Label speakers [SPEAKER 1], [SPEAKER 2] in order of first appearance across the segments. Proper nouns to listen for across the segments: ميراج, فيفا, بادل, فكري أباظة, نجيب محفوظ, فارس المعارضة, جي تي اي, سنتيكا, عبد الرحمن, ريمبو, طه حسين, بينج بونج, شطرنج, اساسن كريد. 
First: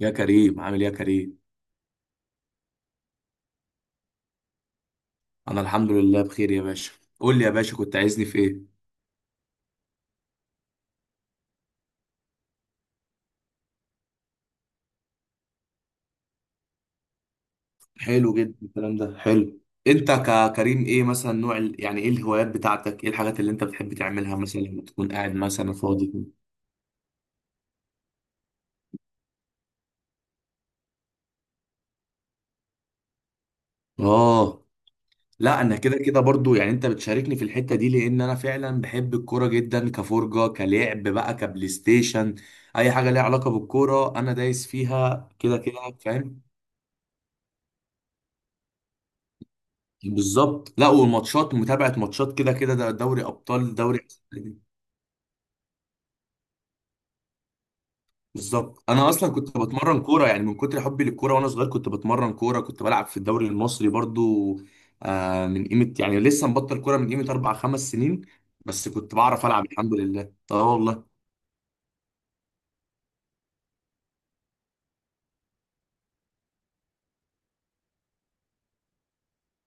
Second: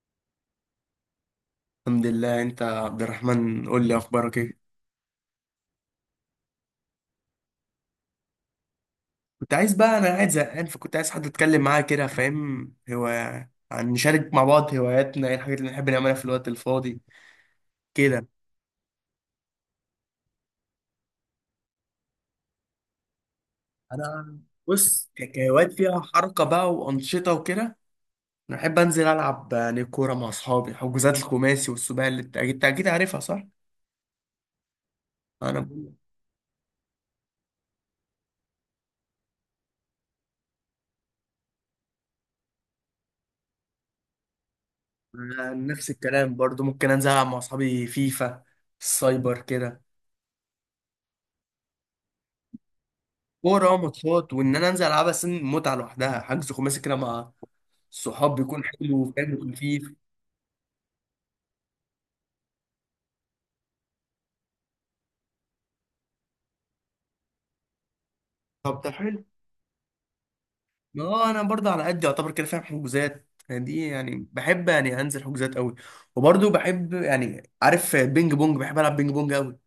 [SPEAKER 1] يا كريم، عامل ايه يا كريم؟
[SPEAKER 2] الحمد لله. انت يا عبد الرحمن، قول لي اخبارك ايه؟
[SPEAKER 1] انا الحمد لله بخير يا باشا. قول لي يا باشا، كنت عايزني في ايه؟
[SPEAKER 2] كنت عايز بقى، انا قاعد زهقان، فكنت عايز حد اتكلم معاه كده، فاهم؟ هو عن نشارك مع بعض هواياتنا، ايه الحاجات اللي بنحب نعملها في الوقت الفاضي كده.
[SPEAKER 1] حلو جدا، الكلام ده حلو. انت ككريم ايه مثلا نوع يعني ايه الهوايات بتاعتك، ايه الحاجات اللي انت بتحب تعملها
[SPEAKER 2] انا
[SPEAKER 1] مثلا لما
[SPEAKER 2] بص،
[SPEAKER 1] تكون قاعد
[SPEAKER 2] كهوايات
[SPEAKER 1] مثلا
[SPEAKER 2] فيها
[SPEAKER 1] فاضي كده؟
[SPEAKER 2] حركه بقى وانشطه وكده. انا احب انزل العب يعني كوره مع اصحابي، حجوزات الخماسي والسباعي اللي انت اكيد أكيد عارفها، صح؟
[SPEAKER 1] اه،
[SPEAKER 2] انا
[SPEAKER 1] لا انا
[SPEAKER 2] بقول-
[SPEAKER 1] كده كده برضو، يعني انت بتشاركني في الحتة دي لان انا فعلا بحب الكورة جدا، كفرجة كلعب بقى كبلاي ستيشن. اي حاجة ليها علاقة بالكورة انا دايس فيها
[SPEAKER 2] أنا
[SPEAKER 1] كده كده
[SPEAKER 2] نفس الكلام
[SPEAKER 1] فاهم.
[SPEAKER 2] برضو، ممكن انزل العب مع اصحابي فيفا السايبر كده.
[SPEAKER 1] بالظبط، لا والماتشات، متابعة ماتشات كده كده، ده دوري
[SPEAKER 2] كورة
[SPEAKER 1] أبطال، دوري.
[SPEAKER 2] وماتشات، وإن أنا أنزل ألعبها سن متعة لوحدها. حجز خماسي كده مع الصحاب بيكون
[SPEAKER 1] بالظبط،
[SPEAKER 2] حلو
[SPEAKER 1] أنا أصلا
[SPEAKER 2] وفاهم
[SPEAKER 1] كنت
[SPEAKER 2] وخفيف.
[SPEAKER 1] بتمرن كورة، يعني من كتر حبي للكورة وأنا صغير كنت بتمرن كورة، كنت بلعب في الدوري المصري برضو. آه، من قيمة يعني لسه مبطل كورة من قيمة أربع خمس سنين.
[SPEAKER 2] طب
[SPEAKER 1] بس
[SPEAKER 2] ده
[SPEAKER 1] كنت
[SPEAKER 2] حلو.
[SPEAKER 1] بعرف ألعب الحمد لله، أه
[SPEAKER 2] ما
[SPEAKER 1] والله.
[SPEAKER 2] هو أنا برضه على قد يعتبر كده، فاهم؟ حجوزات يعني دي، يعني بحب يعني أنزل حجوزات قوي. وبرضه بحب، يعني عارف، بينج بونج، بحب ألعب بينج بونج قوي.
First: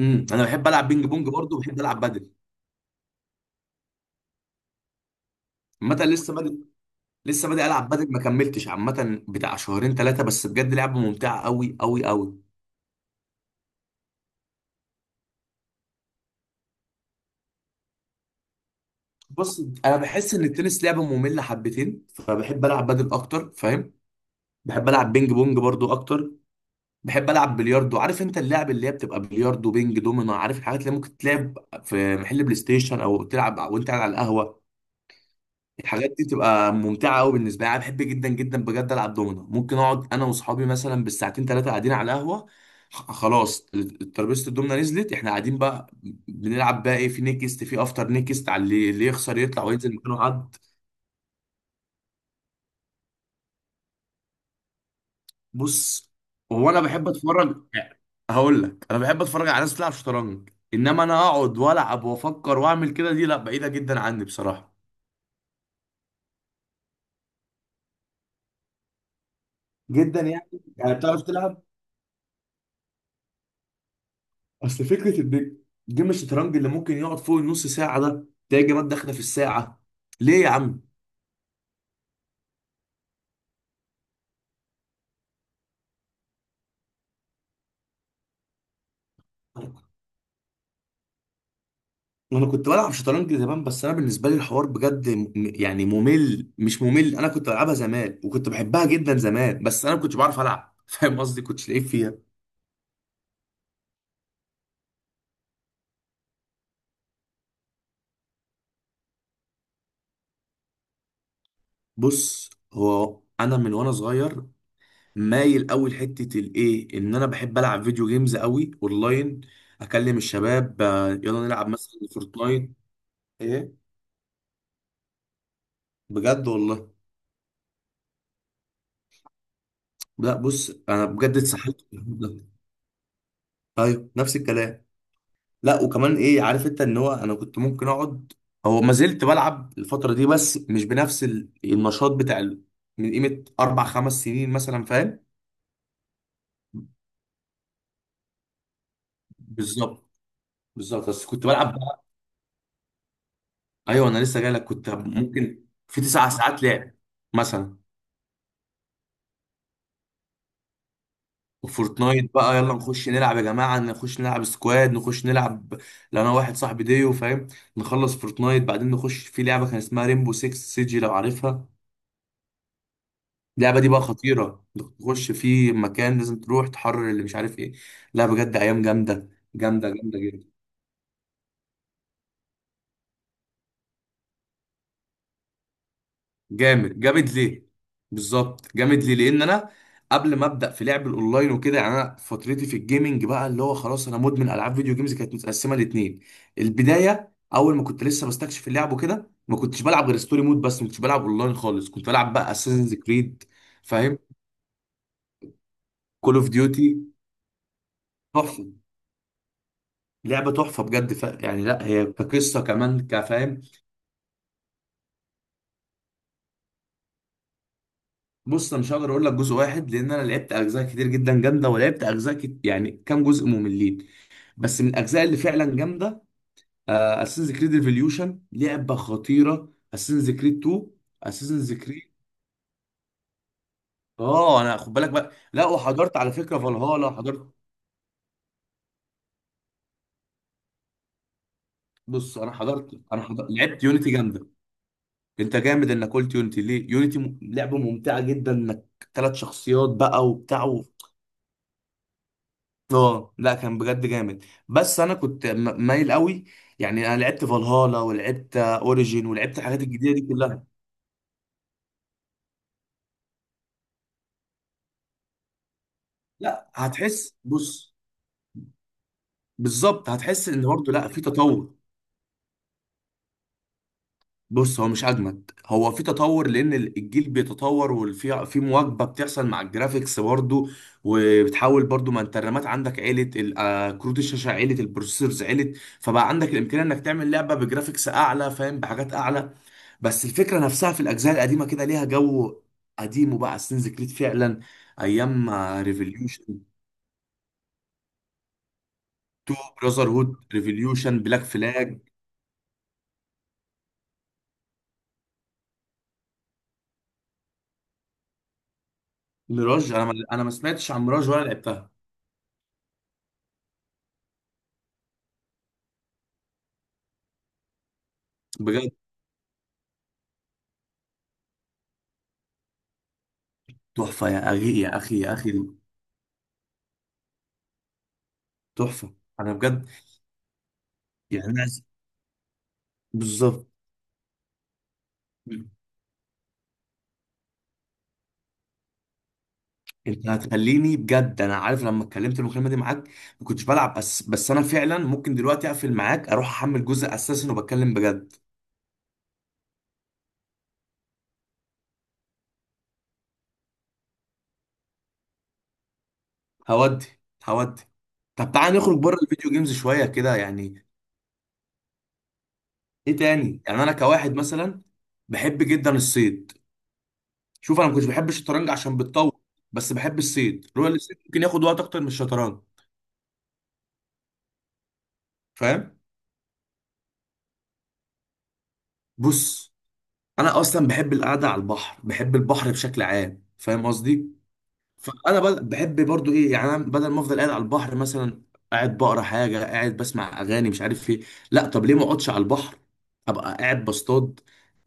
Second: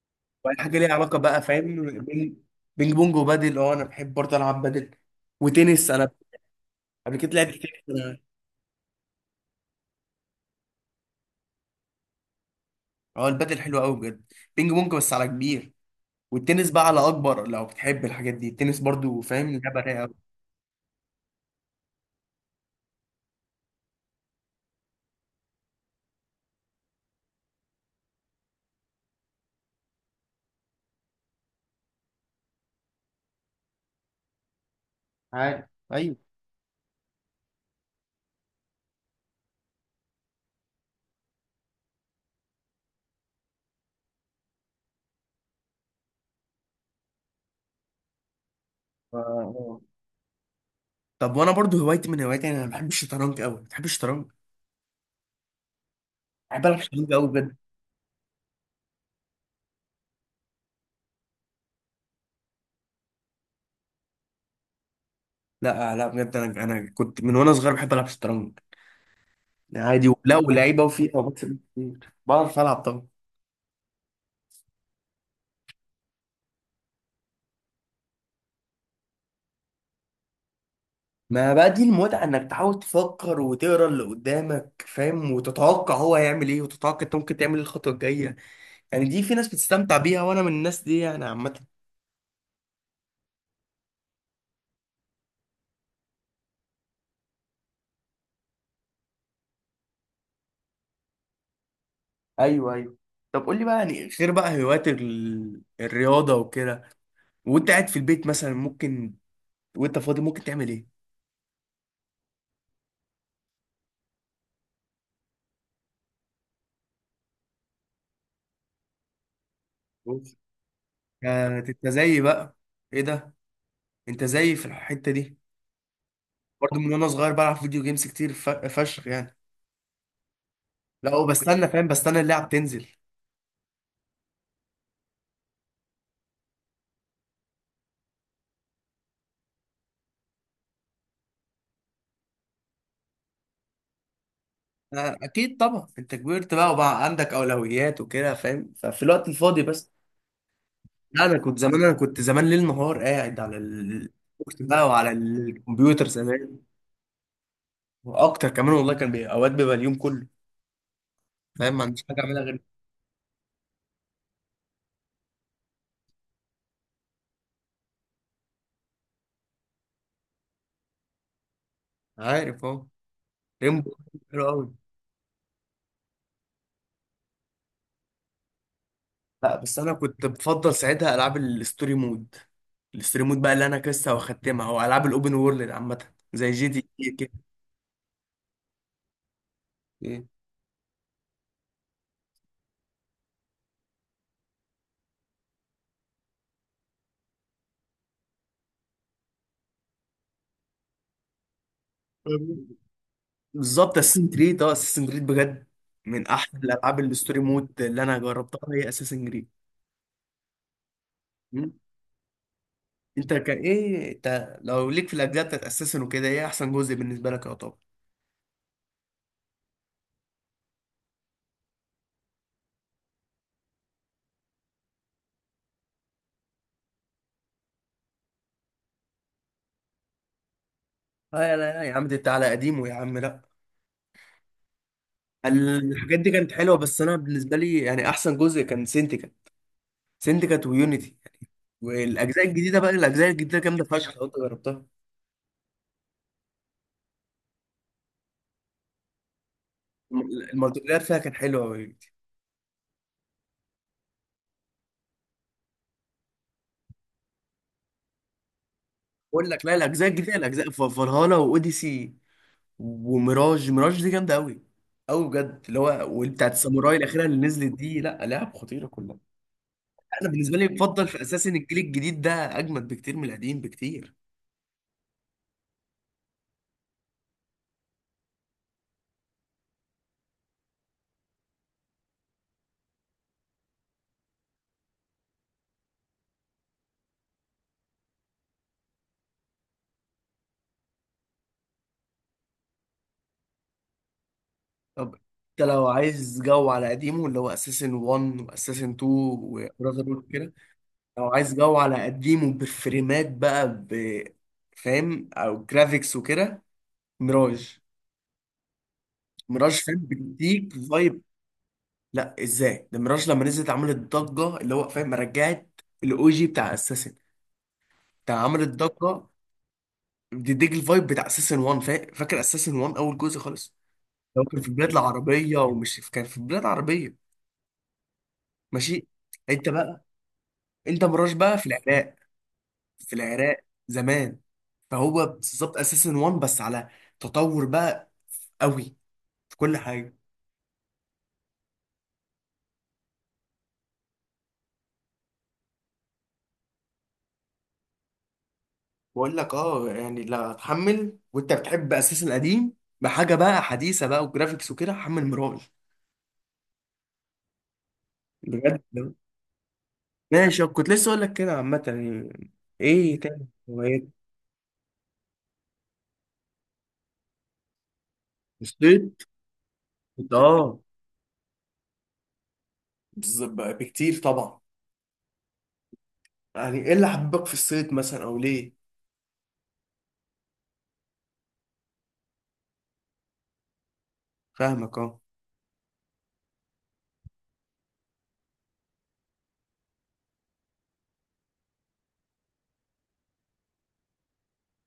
[SPEAKER 1] أنا
[SPEAKER 2] واي
[SPEAKER 1] بحب
[SPEAKER 2] حاجة
[SPEAKER 1] ألعب
[SPEAKER 2] ليها
[SPEAKER 1] بينج
[SPEAKER 2] علاقة
[SPEAKER 1] بونج
[SPEAKER 2] بقى،
[SPEAKER 1] برضو وبحب
[SPEAKER 2] فاهم؟
[SPEAKER 1] ألعب بدل.
[SPEAKER 2] بينج بينج بونج وبادل. أنا بحب برضه ألعب بادل. وتنس،
[SPEAKER 1] عامة
[SPEAKER 2] أنا
[SPEAKER 1] لسه بادئ.
[SPEAKER 2] قبل كده
[SPEAKER 1] لسه
[SPEAKER 2] لعبت
[SPEAKER 1] بادئ
[SPEAKER 2] تنس
[SPEAKER 1] ألعب بدل،
[SPEAKER 2] أنا.
[SPEAKER 1] ما كملتش، عامة بتاع شهرين ثلاثة، بس بجد لعبة ممتعة أوي أوي أوي.
[SPEAKER 2] أه، البادل حلو قوي بجد. بينج بونج بس على كبير، والتنس بقى على اكبر. لو بتحب الحاجات دي، التنس برضو فاهم،
[SPEAKER 1] بص،
[SPEAKER 2] لعبه
[SPEAKER 1] انا
[SPEAKER 2] رايقه أوي.
[SPEAKER 1] بحس ان التنس لعبه ممله حبتين، فبحب العب بدل اكتر فاهم. بحب العب بينج بونج برضو اكتر. بحب العب بلياردو، عارف انت اللعب اللي هي بتبقى بلياردو، بينج، دومينو، عارف الحاجات اللي ممكن تلعب في محل بلاي ستيشن او تلعب وانت قاعد على القهوه.
[SPEAKER 2] عارف،
[SPEAKER 1] الحاجات
[SPEAKER 2] ايوه.
[SPEAKER 1] دي تبقى ممتعه قوي بالنسبه لي، انا بحب جدا جدا بجد العب دومينو، ممكن اقعد انا واصحابي مثلا بالساعتين ثلاثه قاعدين على القهوه. خلاص، ترابيزه الدومنه نزلت، احنا قاعدين بقى، بنلعب بقى ايه، في نيكست، في افتر نيكست، على اللي يخسر يطلع
[SPEAKER 2] آه.
[SPEAKER 1] وينزل مكانه حد.
[SPEAKER 2] طب وانا برضو، هوايتي من هواياتي يعني، انا بحب الشطرنج قوي. بتحب الشطرنج؟
[SPEAKER 1] بص،
[SPEAKER 2] بحب
[SPEAKER 1] هو
[SPEAKER 2] العب
[SPEAKER 1] انا بحب
[SPEAKER 2] شطرنج قوي بجد.
[SPEAKER 1] اتفرج. هقول لك، انا بحب اتفرج على ناس بتلعب شطرنج، انما انا اقعد والعب وافكر واعمل كده دي لا، بعيده جدا عني بصراحه.
[SPEAKER 2] لا، لا، بجد، انا كنت من وانا صغير بحب العب شطرنج. عادي،
[SPEAKER 1] جدا
[SPEAKER 2] لا
[SPEAKER 1] يعني؟
[SPEAKER 2] ولعيبه
[SPEAKER 1] يعني
[SPEAKER 2] وفيها،
[SPEAKER 1] بتعرف
[SPEAKER 2] وبكسب
[SPEAKER 1] تلعب؟
[SPEAKER 2] كتير، بعرف العب طبعا.
[SPEAKER 1] اصل فكره ان جيم الشطرنج اللي ممكن يقعد فوق النص ساعه، ده تلاقي جيمات داخله في الساعه. ليه يا عم؟
[SPEAKER 2] ما بقى دي المتعه، انك تحاول تفكر وتقرا اللي قدامك، فاهم؟ وتتوقع هو هيعمل ايه، وتتوقع انت ممكن تعمل ايه الخطوه الجايه. يعني دي، في ناس بتستمتع بيها، وانا من الناس دي يعني، عامه.
[SPEAKER 1] انا كنت بلعب شطرنج زمان، بس انا بالنسبه لي الحوار بجد يعني ممل، مش ممل، انا كنت بلعبها زمان وكنت بحبها جدا زمان، بس انا ما كنتش بعرف العب فاهم قصدي، كنتش لعيب فيها.
[SPEAKER 2] ايوه، ايوه. طب قول لي بقى، يعني غير بقى هوايات الرياضه وكده، وانت قاعد في البيت مثلا ممكن، وانت فاضي ممكن تعمل ايه؟
[SPEAKER 1] بص، هو انا من وانا صغير مايل قوي لحته الايه، ان انا بحب العب فيديو جيمز قوي اونلاين، اكلم
[SPEAKER 2] بص.
[SPEAKER 1] الشباب يلا
[SPEAKER 2] آه،
[SPEAKER 1] نلعب
[SPEAKER 2] انت
[SPEAKER 1] مثلا
[SPEAKER 2] زيي بقى.
[SPEAKER 1] فورتنايت.
[SPEAKER 2] ايه ده؟
[SPEAKER 1] ايه؟
[SPEAKER 2] انت زيي في الحته دي.
[SPEAKER 1] بجد
[SPEAKER 2] برضه
[SPEAKER 1] والله.
[SPEAKER 2] من وانا صغير بلعب فيديو جيمز كتير فشخ يعني.
[SPEAKER 1] لا بص، انا
[SPEAKER 2] لا،
[SPEAKER 1] بجد
[SPEAKER 2] وبستنى
[SPEAKER 1] اتسحلت
[SPEAKER 2] فاهم،
[SPEAKER 1] في
[SPEAKER 2] بستنى
[SPEAKER 1] الحوار
[SPEAKER 2] اللعب
[SPEAKER 1] ده.
[SPEAKER 2] تنزل.
[SPEAKER 1] ايوه نفس الكلام. لا وكمان ايه، عارف انت ان هو انا كنت ممكن اقعد. هو ما زلت بلعب الفتره دي بس مش بنفس النشاط بتاع من قيمه اربع خمس سنين مثلا
[SPEAKER 2] آه،
[SPEAKER 1] فاهم.
[SPEAKER 2] اكيد طبعا، انت كبرت بقى وبقى عندك اولويات وكده فاهم، ففي الوقت الفاضي بس.
[SPEAKER 1] بالظبط، بالظبط
[SPEAKER 2] لا،
[SPEAKER 1] بس
[SPEAKER 2] انا
[SPEAKER 1] كنت
[SPEAKER 2] كنت
[SPEAKER 1] بلعب.
[SPEAKER 2] زمان انا كنت زمان ليل نهار قاعد على
[SPEAKER 1] ايوه
[SPEAKER 2] ال-
[SPEAKER 1] انا لسه جاي لك،
[SPEAKER 2] بقى،
[SPEAKER 1] كنت
[SPEAKER 2] وعلى
[SPEAKER 1] ممكن في
[SPEAKER 2] الكمبيوتر
[SPEAKER 1] تسع
[SPEAKER 2] زمان،
[SPEAKER 1] ساعات لعب مثلا.
[SPEAKER 2] واكتر كمان والله. كان بي... اوقات بيبقى اليوم كله، فاهم، ما عنديش حاجه
[SPEAKER 1] وفورتنايت
[SPEAKER 2] اعملها
[SPEAKER 1] بقى،
[SPEAKER 2] غير.
[SPEAKER 1] يلا نخش نلعب يا جماعه، نخش نلعب سكواد، نخش نلعب لو انا واحد صاحبي ديو فاهم، نخلص فورتنايت بعدين نخش في لعبه كان اسمها ريمبو 6 سيجي لو عارفها.
[SPEAKER 2] عارف اهو.
[SPEAKER 1] اللعبه دي
[SPEAKER 2] ريمبو،
[SPEAKER 1] بقى
[SPEAKER 2] حلو
[SPEAKER 1] خطيره.
[SPEAKER 2] قوي.
[SPEAKER 1] تخش في مكان لازم تروح تحرر اللي مش عارف ايه. لا بجد ايام جامده،
[SPEAKER 2] لا بس
[SPEAKER 1] جامده
[SPEAKER 2] انا
[SPEAKER 1] جامده
[SPEAKER 2] كنت
[SPEAKER 1] جدا.
[SPEAKER 2] بفضل ساعتها العاب الستوري مود، الستوري مود بقى اللي انا لسه واختمها، او العاب الاوبن وورلد عامه زي جي تي
[SPEAKER 1] جامد
[SPEAKER 2] اي
[SPEAKER 1] جامد
[SPEAKER 2] كده.
[SPEAKER 1] ليه؟ بالظبط جامد ليه، لان انا
[SPEAKER 2] إيه.
[SPEAKER 1] قبل ما ابدا في لعب الاونلاين وكده، يعني انا فترتي في الجيمنج بقى اللي هو خلاص انا مدمن العاب فيديو جيمز كانت متقسمه لاتنين. البدايه، اول ما كنت لسه بستكشف اللعب وكده ما كنتش بلعب غير ستوري مود بس، ما كنتش بلعب اونلاين خالص، كنت بلعب بقى اساسنز كريد
[SPEAKER 2] بالظبط،
[SPEAKER 1] فاهم،
[SPEAKER 2] اساسن كريد، اساسن كريد بجد، من
[SPEAKER 1] كول اوف
[SPEAKER 2] احسن
[SPEAKER 1] ديوتي.
[SPEAKER 2] الالعاب الستوري مود اللي انا جربتها
[SPEAKER 1] تحفه،
[SPEAKER 2] هي اساسن كريد.
[SPEAKER 1] لعبه تحفه بجد يعني
[SPEAKER 2] مم.
[SPEAKER 1] لا هي كقصه كمان
[SPEAKER 2] انت كان
[SPEAKER 1] كفاهم.
[SPEAKER 2] ايه، انت لو ليك في الاجزاء بتاعت اساسن وكده، ايه احسن جزء بالنسبه لك يا طب؟
[SPEAKER 1] بص، انا مش هقدر اقول لك جزء واحد لان انا لعبت اجزاء كتير جدا جامده ولعبت اجزاء يعني كام جزء مملين. بس من الاجزاء اللي فعلا جامده، اساسنز كريد ريفوليوشن لعبه خطيره، اساسنز كريد 2،
[SPEAKER 2] لا، لا،
[SPEAKER 1] اساسنز
[SPEAKER 2] لا يا عم،
[SPEAKER 1] كريد.
[SPEAKER 2] دي انت على قديمه يا عم، لا.
[SPEAKER 1] اه انا خد بالك بقى، لا وحضرت
[SPEAKER 2] الحاجات دي
[SPEAKER 1] على
[SPEAKER 2] كانت
[SPEAKER 1] فكره
[SPEAKER 2] حلوه، بس
[SPEAKER 1] فالهالا
[SPEAKER 2] انا
[SPEAKER 1] حضرت.
[SPEAKER 2] بالنسبه لي يعني، احسن جزء كان سنتيكا، سنتيكا ويونيتي.
[SPEAKER 1] بص
[SPEAKER 2] والاجزاء
[SPEAKER 1] انا
[SPEAKER 2] الجديده بقى،
[SPEAKER 1] حضرت انا
[SPEAKER 2] الاجزاء
[SPEAKER 1] حضرت
[SPEAKER 2] الجديده جامده
[SPEAKER 1] لعبت يونيتي
[SPEAKER 2] فشخ لو انت
[SPEAKER 1] جامده.
[SPEAKER 2] جربتها.
[SPEAKER 1] انت جامد انك قلت يونيتي. ليه يونيتي لعبه ممتعه جدا، انك ثلاث شخصيات بقى وبتاع
[SPEAKER 2] المالتي بلاير فيها كان حلو قوي.
[SPEAKER 1] اه لا كان بجد جامد. بس انا كنت مايل قوي، يعني انا لعبت فالهالا ولعبت اوريجين
[SPEAKER 2] بقول
[SPEAKER 1] ولعبت
[SPEAKER 2] لك، لا
[SPEAKER 1] الحاجات
[SPEAKER 2] الاجزاء
[SPEAKER 1] الجديده دي
[SPEAKER 2] الجديده،
[SPEAKER 1] كلها.
[SPEAKER 2] الاجزاء فالهالا واوديسي وميراج، ميراج دي جامده قوي، قوي بجد، اللي هو وبتاعت
[SPEAKER 1] لا
[SPEAKER 2] الساموراي الاخيره
[SPEAKER 1] هتحس
[SPEAKER 2] اللي نزلت
[SPEAKER 1] بص،
[SPEAKER 2] دي، لا لعب خطيره كلها.
[SPEAKER 1] بالظبط
[SPEAKER 2] انا
[SPEAKER 1] هتحس
[SPEAKER 2] بالنسبه
[SPEAKER 1] ان
[SPEAKER 2] لي
[SPEAKER 1] برضه
[SPEAKER 2] بفضل
[SPEAKER 1] لا في
[SPEAKER 2] في اساس ان
[SPEAKER 1] تطور.
[SPEAKER 2] الجيل الجديد ده اجمد بكتير من القديم، بكتير.
[SPEAKER 1] بص هو مش اجمد، هو في تطور لان الجيل بيتطور وفي مواكبه بتحصل مع الجرافيكس برضه، وبتحاول برضه، ما انت الرامات عندك عالت كروت الشاشه عالت، البروسيسورز عالت، فبقى عندك الامكانيه انك تعمل لعبه بجرافيكس اعلى فاهم، بحاجات اعلى. بس الفكره نفسها في الاجزاء القديمه كده ليها جو قديم، وبقى اساسنز كريد فعلا.
[SPEAKER 2] طب
[SPEAKER 1] ايام
[SPEAKER 2] انت لو عايز
[SPEAKER 1] ريفوليوشن،
[SPEAKER 2] جو على قديمه اللي هو اساسن 1 واساسن 2
[SPEAKER 1] 2،
[SPEAKER 2] وبراذر
[SPEAKER 1] براذر
[SPEAKER 2] هود
[SPEAKER 1] هود،
[SPEAKER 2] كده،
[SPEAKER 1] ريفوليوشن،
[SPEAKER 2] لو
[SPEAKER 1] بلاك
[SPEAKER 2] عايز جو
[SPEAKER 1] فلاج،
[SPEAKER 2] على قديمه بفريمات بقى ب، فاهم، او جرافيكس وكده. ميراج، ميراج
[SPEAKER 1] ميراج.
[SPEAKER 2] فاهم،
[SPEAKER 1] انا ما
[SPEAKER 2] بتديك
[SPEAKER 1] سمعتش عن
[SPEAKER 2] فايب.
[SPEAKER 1] ميراج ولا لعبتها.
[SPEAKER 2] لا ازاي ده، ميراج لما نزلت عملت ضجه، اللي هو فاهم، رجعت الاو جي بتاع اساسن، بتاع، عملت
[SPEAKER 1] بجد
[SPEAKER 2] ضجه، بتديك الفايب بتاع اساسن 1، فاكر اساسن 1 اول جزء خالص،
[SPEAKER 1] تحفة يا
[SPEAKER 2] لو كان في
[SPEAKER 1] أخي
[SPEAKER 2] بلاد
[SPEAKER 1] يا أخي يا
[SPEAKER 2] العربيه
[SPEAKER 1] أخي.
[SPEAKER 2] ومش كان في بلاد عربيه. ماشي.
[SPEAKER 1] تحفة، أنا
[SPEAKER 2] انت
[SPEAKER 1] بجد
[SPEAKER 2] بقى، انت مراش
[SPEAKER 1] يعني
[SPEAKER 2] بقى
[SPEAKER 1] أنا
[SPEAKER 2] في العراق، في العراق
[SPEAKER 1] بالظبط.
[SPEAKER 2] زمان. فهو بالظبط اساسن وان، بس على تطور بقى، قوي في كل حاجه.
[SPEAKER 1] أنت هتخليني بجد أنا عارف، لما اتكلمت المكالمة دي معاك ما كنتش بلعب، بس أنا فعلا ممكن دلوقتي أقفل معاك، أروح أحمل جزء أساسا وبتكلم بجد.
[SPEAKER 2] بقول لك، اه يعني، لا هتحمل، وانت بتحب اساسن القديم، بحاجه بقى حديثه بقى وجرافيكس وكده، حمل مراج.
[SPEAKER 1] هودي، هودي. طب تعالى نخرج
[SPEAKER 2] بجد.
[SPEAKER 1] بره الفيديو جيمز شوية كده
[SPEAKER 2] ماشي،
[SPEAKER 1] يعني.
[SPEAKER 2] كنت لسه اقول لك كده عامه يعني،
[SPEAKER 1] إيه
[SPEAKER 2] ايه تاني
[SPEAKER 1] تاني؟ يعني أنا
[SPEAKER 2] هوايات؟
[SPEAKER 1] كواحد مثلا بحب جدا الصيد. شوف أنا ما كنتش بحب الشطرنج عشان
[SPEAKER 2] الصيد،
[SPEAKER 1] بتطول، بس بحب
[SPEAKER 2] كنت
[SPEAKER 1] الصيد،
[SPEAKER 2] اه.
[SPEAKER 1] رؤيا الصيد ممكن ياخد وقت أكتر من الشطرنج
[SPEAKER 2] بالظبط بقى، بكتير طبعا.
[SPEAKER 1] فاهم.
[SPEAKER 2] يعني ايه اللي حببك في الصيد مثلا، او ليه؟
[SPEAKER 1] بص، انا اصلا بحب القعده على البحر، بحب البحر بشكل عام فاهم قصدي.
[SPEAKER 2] فاهمك، اه.
[SPEAKER 1] فانا بحب برضو ايه يعني، أنا بدل ما افضل قاعد على البحر مثلا، قاعد بقرا حاجه، قاعد بسمع اغاني، مش عارف ايه، لا طب ليه ما اقعدش على البحر ابقى قاعد بصطاد؟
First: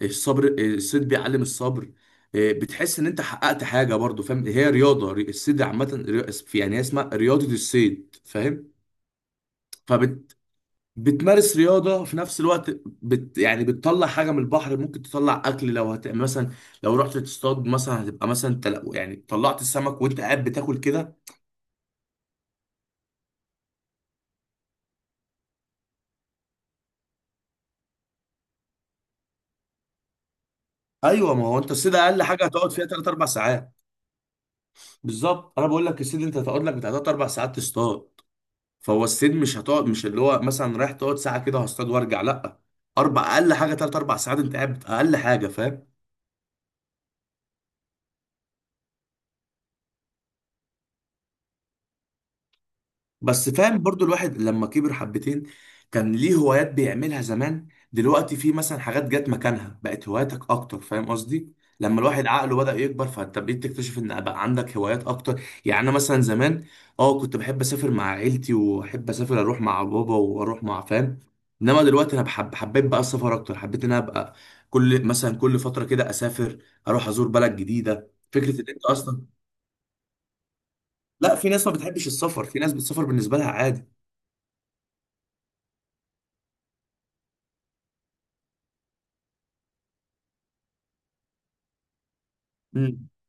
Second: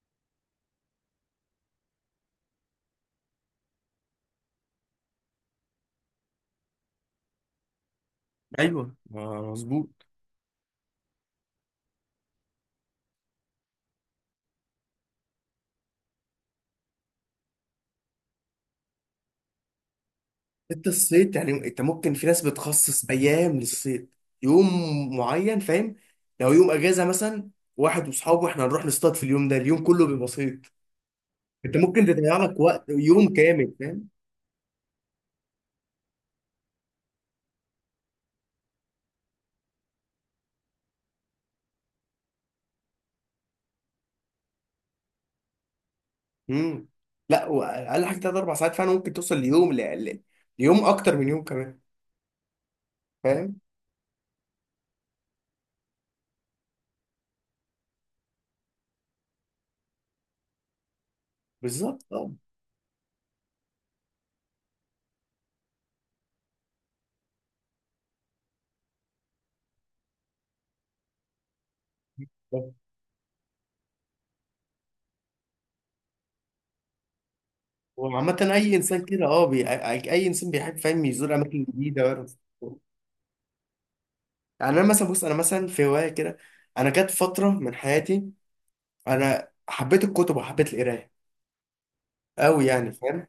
[SPEAKER 1] الصبر، الصيد بيعلم الصبر. إيه، بتحس ان انت حققت حاجه برضو فاهم، هي رياضه الصيد عامه، يعني هي اسمها رياضه الصيد فاهم.
[SPEAKER 2] ايوه، مظبوط.
[SPEAKER 1] بتمارس رياضة في نفس الوقت، بت يعني بتطلع حاجة من البحر، ممكن تطلع أكل لو هت يعني مثلا، لو رحت تصطاد مثلا، هتبقى مثلا يعني طلعت السمك وأنت قاعد بتاكل
[SPEAKER 2] انت
[SPEAKER 1] كده.
[SPEAKER 2] الصيد يعني، انت ممكن، في ناس بتخصص ايام للصيد، يوم معين فاهم. لو يوم اجازه مثلا، واحد واصحابه، احنا هنروح نصطاد في اليوم ده، اليوم كله بيبقى صيد.
[SPEAKER 1] أيوه، ما هو أنت
[SPEAKER 2] انت
[SPEAKER 1] الصيد
[SPEAKER 2] ممكن
[SPEAKER 1] أقل
[SPEAKER 2] تضيع
[SPEAKER 1] حاجة
[SPEAKER 2] لك
[SPEAKER 1] هتقعد
[SPEAKER 2] وقت
[SPEAKER 1] فيها تلات أربع
[SPEAKER 2] يوم
[SPEAKER 1] ساعات.
[SPEAKER 2] كامل فاهم.
[SPEAKER 1] بالظبط، أنا بقول لك الصيد أنت هتقعد لك بتاع تلات أربع ساعات تصطاد. فهو الصيد مش هتقعد، مش اللي هو مثلا رايح تقعد ساعة كده هصطاد وأرجع، لأ، أربع أقل حاجة تلات أربع ساعات أنت قاعد أقل حاجة فاهم.
[SPEAKER 2] امم. لا، واقل حاجه ثلاث اربع ساعات، فعلا ممكن توصل ليوم ل... ل... ليوم اكتر من يوم كمان.
[SPEAKER 1] بس
[SPEAKER 2] فاهم.
[SPEAKER 1] فاهم برضو، الواحد لما كبر حبتين كان ليه هوايات بيعملها زمان، دلوقتي في مثلا حاجات جت مكانها بقت هواياتك اكتر فاهم قصدي. لما
[SPEAKER 2] بالظبط،
[SPEAKER 1] الواحد
[SPEAKER 2] اه.
[SPEAKER 1] عقله بدأ يكبر، فانت بقيت تكتشف ان بقى عندك هوايات اكتر. يعني انا مثلا زمان اه كنت بحب اسافر مع عيلتي، واحب اسافر اروح مع بابا واروح مع فاهم. انما دلوقتي انا بحب، حبيت بقى السفر اكتر، حبيت ان انا ابقى كل مثلا كل فترة كده اسافر، اروح ازور بلد جديدة.
[SPEAKER 2] وعامة
[SPEAKER 1] فكرة ان
[SPEAKER 2] أي
[SPEAKER 1] انت
[SPEAKER 2] إنسان
[SPEAKER 1] اصلا،
[SPEAKER 2] كده، بي... أي إنسان بيحب فاهم، يزور
[SPEAKER 1] لا في
[SPEAKER 2] أماكن
[SPEAKER 1] ناس ما
[SPEAKER 2] جديدة
[SPEAKER 1] بتحبش
[SPEAKER 2] ويعرف.
[SPEAKER 1] السفر، في ناس بتسافر بالنسبة لها عادي.
[SPEAKER 2] يعني أنا مثلا، بص، أنا مثلا في هواية كده، أنا جت فترة من حياتي، انا حبيت الكتب وحبيت القرايه قوي يعني، فاهم؟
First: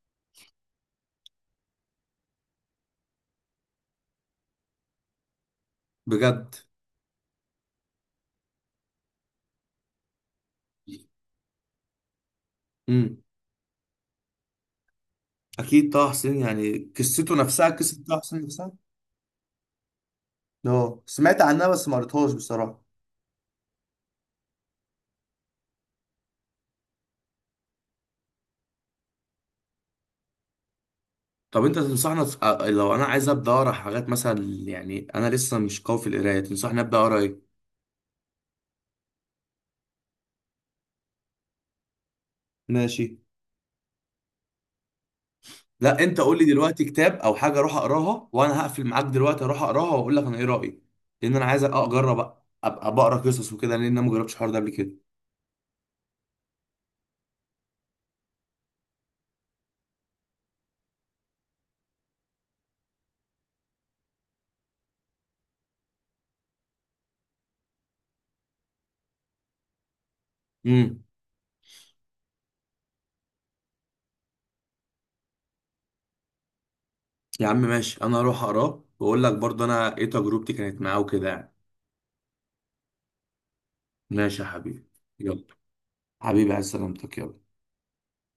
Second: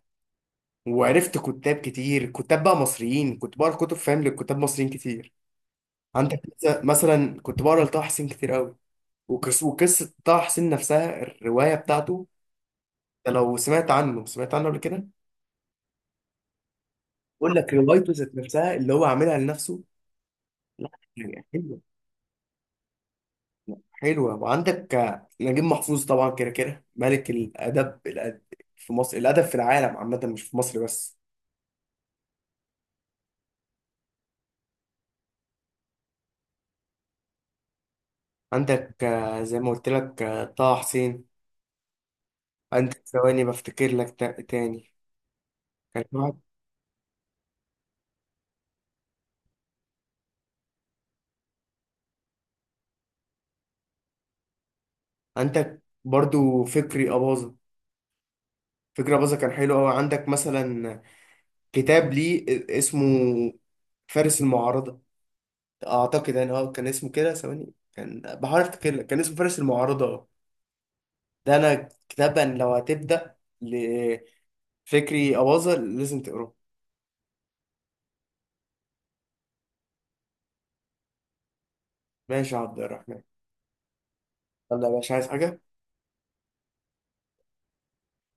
[SPEAKER 2] وعرفت كتاب كتير، كتاب بقى مصريين، كنت بقرا كتب فاهم لكتاب مصريين كتير. عندك
[SPEAKER 1] بجد.
[SPEAKER 2] مثلا كنت بقرا لطه حسين كتير قوي، وقصه طه حسين نفسها، الروايه بتاعته.
[SPEAKER 1] امم
[SPEAKER 2] أنت لو سمعت عنه قبل كده؟
[SPEAKER 1] اكيد طه حسين، يعني قصته
[SPEAKER 2] بقول
[SPEAKER 1] نفسها
[SPEAKER 2] لك،
[SPEAKER 1] قصه
[SPEAKER 2] روايته
[SPEAKER 1] طه
[SPEAKER 2] ذات
[SPEAKER 1] حسين نفسها.
[SPEAKER 2] نفسها اللي هو عاملها لنفسه. لا،
[SPEAKER 1] اه سمعت
[SPEAKER 2] يعني
[SPEAKER 1] عنها
[SPEAKER 2] حلوه،
[SPEAKER 1] بس ما قريتهاش بصراحة.
[SPEAKER 2] حلوه. وعندك نجيب محفوظ طبعا، كده كده ملك الادب، في مصر، الادب في العالم عامه، مش في مصر بس.
[SPEAKER 1] طب انت تنصحنا لو انا عايز ابدا اقرا حاجات مثلا، يعني انا لسه مش قوي في القرايه، تنصحني ابدا اقرا ايه؟
[SPEAKER 2] عندك، زي ما قلت لك، طه حسين. عندك،
[SPEAKER 1] ماشي.
[SPEAKER 2] ثواني بفتكر لك تاني.
[SPEAKER 1] لا
[SPEAKER 2] كان في
[SPEAKER 1] انت قول
[SPEAKER 2] واحد-
[SPEAKER 1] لي دلوقتي كتاب او حاجه اروح اقراها، وانا هقفل معاك دلوقتي اروح اقراها واقول لك انا ايه رايي، لان انا عايز اجرب ابقى بقرا قصص وكده لان انا ما جربتش الحوار ده قبل كده.
[SPEAKER 2] عندك برضو فكري أباظة. فكري أباظة كان حلو أوي. عندك مثلا كتاب ليه، اسمه فارس المعارضة أعتقد، يعني كان اسمه كده، ثواني كان بحاول أفتكر لك، كان اسمه فارس المعارضة أه.
[SPEAKER 1] امم
[SPEAKER 2] ده أنا كتاب أن لو هتبدأ لفكري أباظة، لازم تقراه.
[SPEAKER 1] يا عم ماشي انا هروح اقراه واقول لك برضه انا ايه تجربتي كانت معاه وكده يعني.
[SPEAKER 2] ماشي يا عبد الرحمن.
[SPEAKER 1] ماشي يا حبيبي.
[SPEAKER 2] يلا يا باشا، عايز
[SPEAKER 1] يلا،
[SPEAKER 2] حاجة؟
[SPEAKER 1] حبيبي عايز سلامتك، يلا.